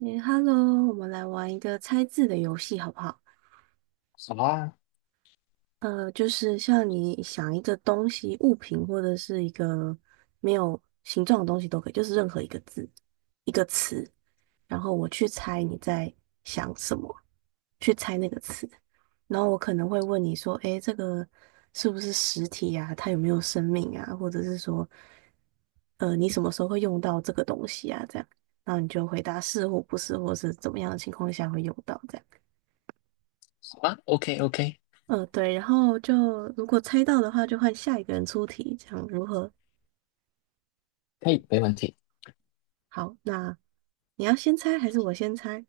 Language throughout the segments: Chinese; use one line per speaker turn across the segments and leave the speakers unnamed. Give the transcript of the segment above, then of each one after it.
诶，Hello，我们来玩一个猜字的游戏，好不好？
好啊，
就是像你想一个东西、物品或者是一个没有形状的东西都可以，就是任何一个字、一个词，然后我去猜你在想什么，去猜那个词，然后我可能会问你说，诶，这个是不是实体呀？它有没有生命啊？或者是说，你什么时候会用到这个东西啊？这样，然后你就回答是或不是，或是怎么样的情况下会用到这样。
好啊，OK OK，
嗯，对，然后就如果猜到的话，就换下一个人出题，这样如何？
可以，没问题。
好，那你要先猜还是我先猜？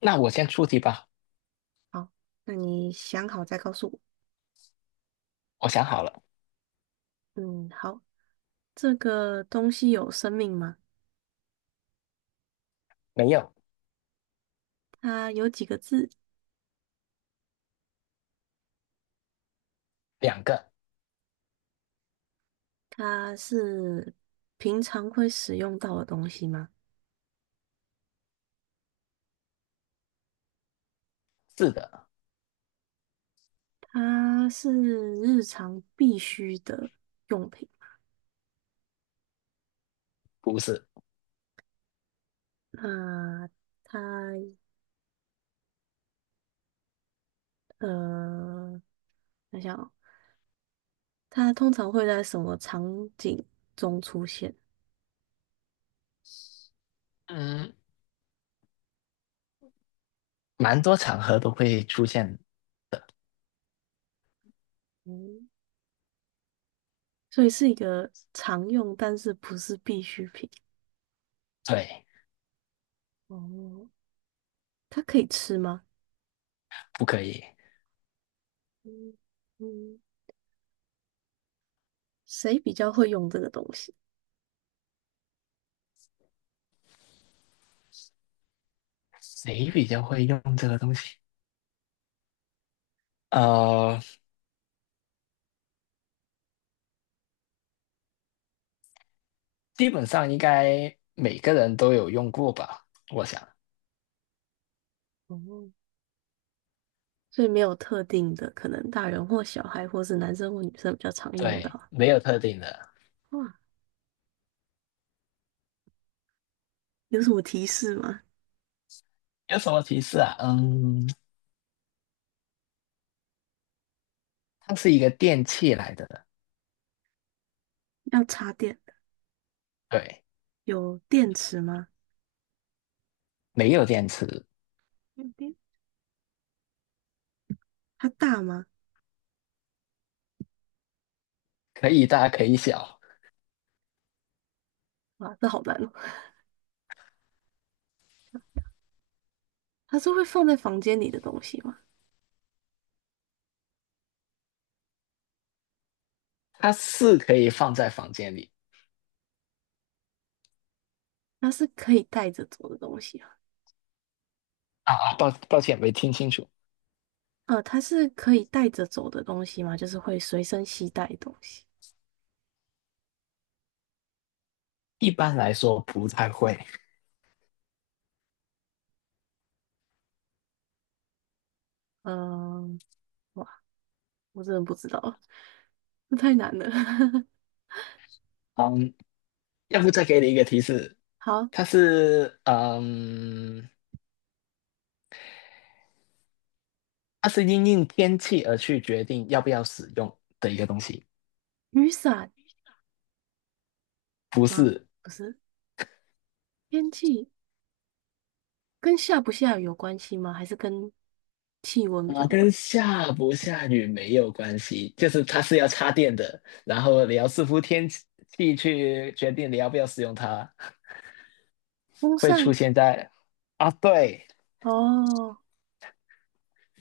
那我先出题吧，
好，那你想好再告诉我。
我想好了，
嗯，好，这个东西有生命吗？
没有，
它有几个字？
两个，
它是平常会使用到的东西吗？
是的，
它是日常必须的用品。
不是，
那它呃，想想哦，它通常会在什么场景？
嗯，蛮多场合都会出现，
嗯。所以是一个常用，但是不是必需品。
对，
哦，它可以吃吗？
不可以。
嗯嗯，谁比较会用这个东西？
谁比较会用这个东西？呃，基本上应该每个人都有用过吧，我想，
哦，所以没有特定的，可能大人或小孩，或是男生或女生比较常用到
对，
啊。
没有特定的。
哇，有什么提示吗？
有什么提示啊？嗯，它是一个电器来的，
要插电，
对，
有电池吗？
没有电池，
有电。它大吗？
可以大可以小，
哇，这好难哦。它是会放在房间里的东西吗？
它是可以放在房间里。
它是可以带着走的东西啊？
啊啊，抱歉，没听清楚。
呃，它是可以带着走的东西吗？就是会随身携带的东西。
一般来说不太会。
嗯、哇，我真的不知道，这太难了。
嗯，要不再给你一个提示，
好，
它是嗯，它是因应天气而去决定要不要使用的一个东西，
雨伞
不
吗？
是。
不是，天气跟下不下雨有关系吗？还是跟气温比
啊，
较有
跟
关系。
下不下雨没有关系，就是它是要插电的，然后你要视乎天气去决定你要不要使用它，
风
会出
扇。
现在啊，对，
哦，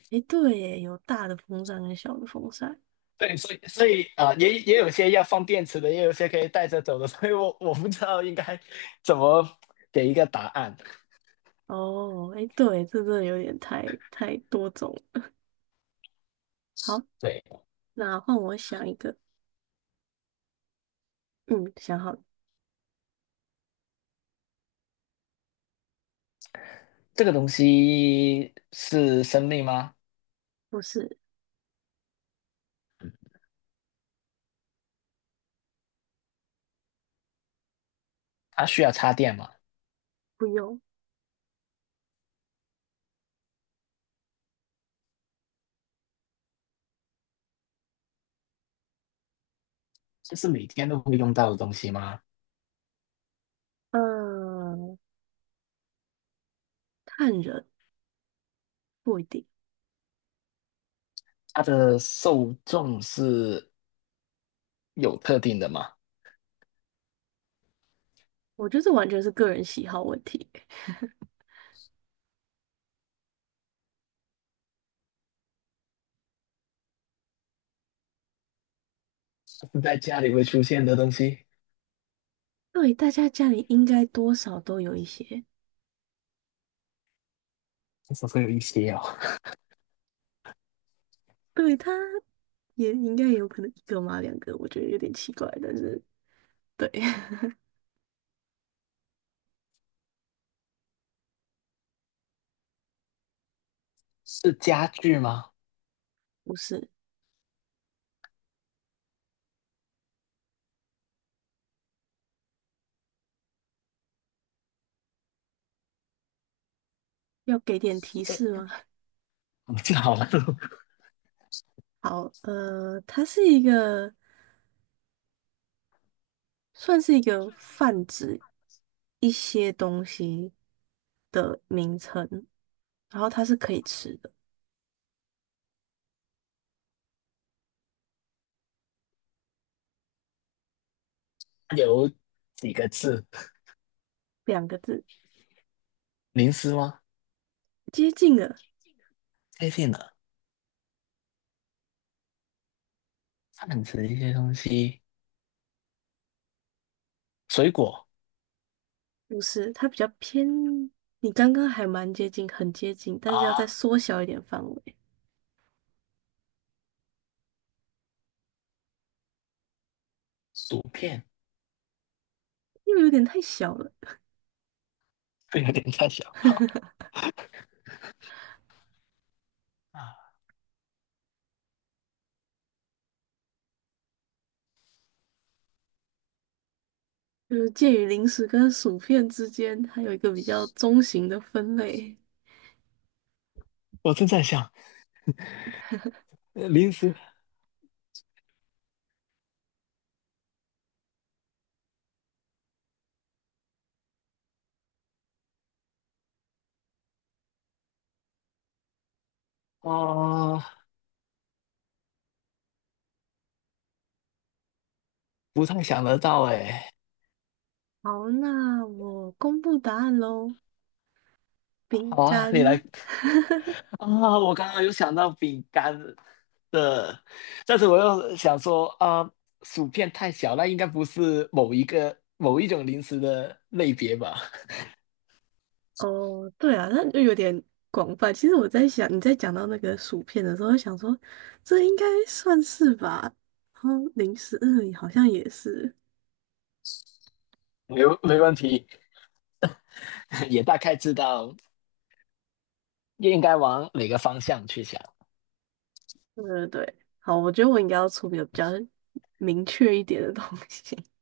诶，对耶，有大的风扇跟小的风扇。
对，所以啊、呃也也有些要放电池的，也有些可以带着走的，所以我不知道应该怎么给一个答案。
哦，诶，对，这真的有点太多种了。好，
对，
那换我想一个，嗯，想好了。
这个东西是生命吗？
不是，
它需要插电吗？
不用，
这是每天都会用到的东西吗？
嗯，看人，不一定，
它的受众是有特定的吗？
我觉得这完全是个人喜好问题。
它是在家里会出现的东西，
对，大家家里应该多少都有一些，
这是会有一些哦。
对，他也应该有可能一个嘛，两个，我觉得有点奇怪，但是对，
是家具吗？
不是，要给点提示吗？
我这好了，
好，呃，它是一个算是一个泛指一些东西的名称，然后它是可以吃的。
有几个字？
两个字，
零食吗？
接近了，
接近了，泛指一些东西。水果
不是，它比较偏。你刚刚还蛮接近，很接近，但是要再
啊，
缩小一点范围，
薯片，
因为有点太小了。
这有点太小。好啊，
就是介于零食跟薯片之间，还有一个比较中型的分类。
我正在想零食啊，不太想得到哎。
好，那我公布答案喽。饼
好啊，你
干，
来啊，我刚刚有想到饼干的，但是我又想说啊，薯片太小，那应该不是某一个某一种零食的类别吧？
哦，对啊，那就有点广泛。其实我在想，你在讲到那个薯片的时候，我想说这应该算是吧。然后零食，嗯，好像也是。
没问题，也大概知道应该往哪个方向去想。
对 对对，好，我觉得我应该要出比较明确一点的东西。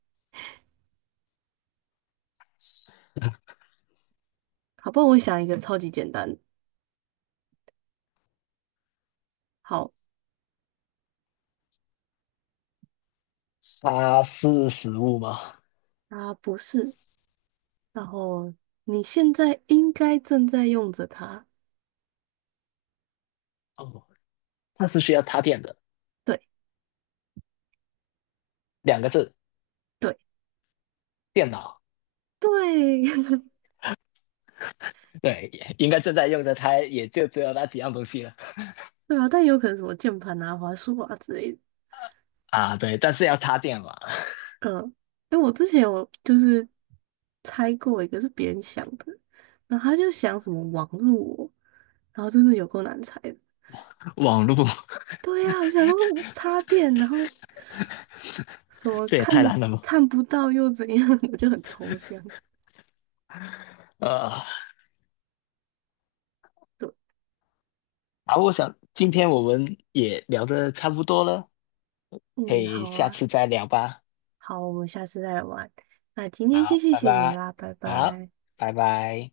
好，不然我想一个超级简单的。好，
它是食物吗？
啊，不是，然后你现在应该正在用着它。
哦，它是需要插电的。
对
两个字，
对
电脑。
对，
对，应该正在用的它也就只有那几样东西了
对啊，但有可能什么键盘啊、滑鼠啊之类的。
啊。对，但是要插电嘛，
嗯，因为我之前有就是猜过一个是别人想的，然后他就想什么网络哦，然后真的有够难猜的。
网络
对呀、我想说我插电，然后什么
这也
看
太
的
难了吧。
看不到又怎样，我就很抽象。
呃，
对，
啊，我想今天我们也聊得差不多了，可
嗯，
以
好
下
啊，
次再聊吧。
好，我们下次再来玩。那今天先
好，
谢
拜
谢你
拜。
啦，拜
好，
拜。
拜拜。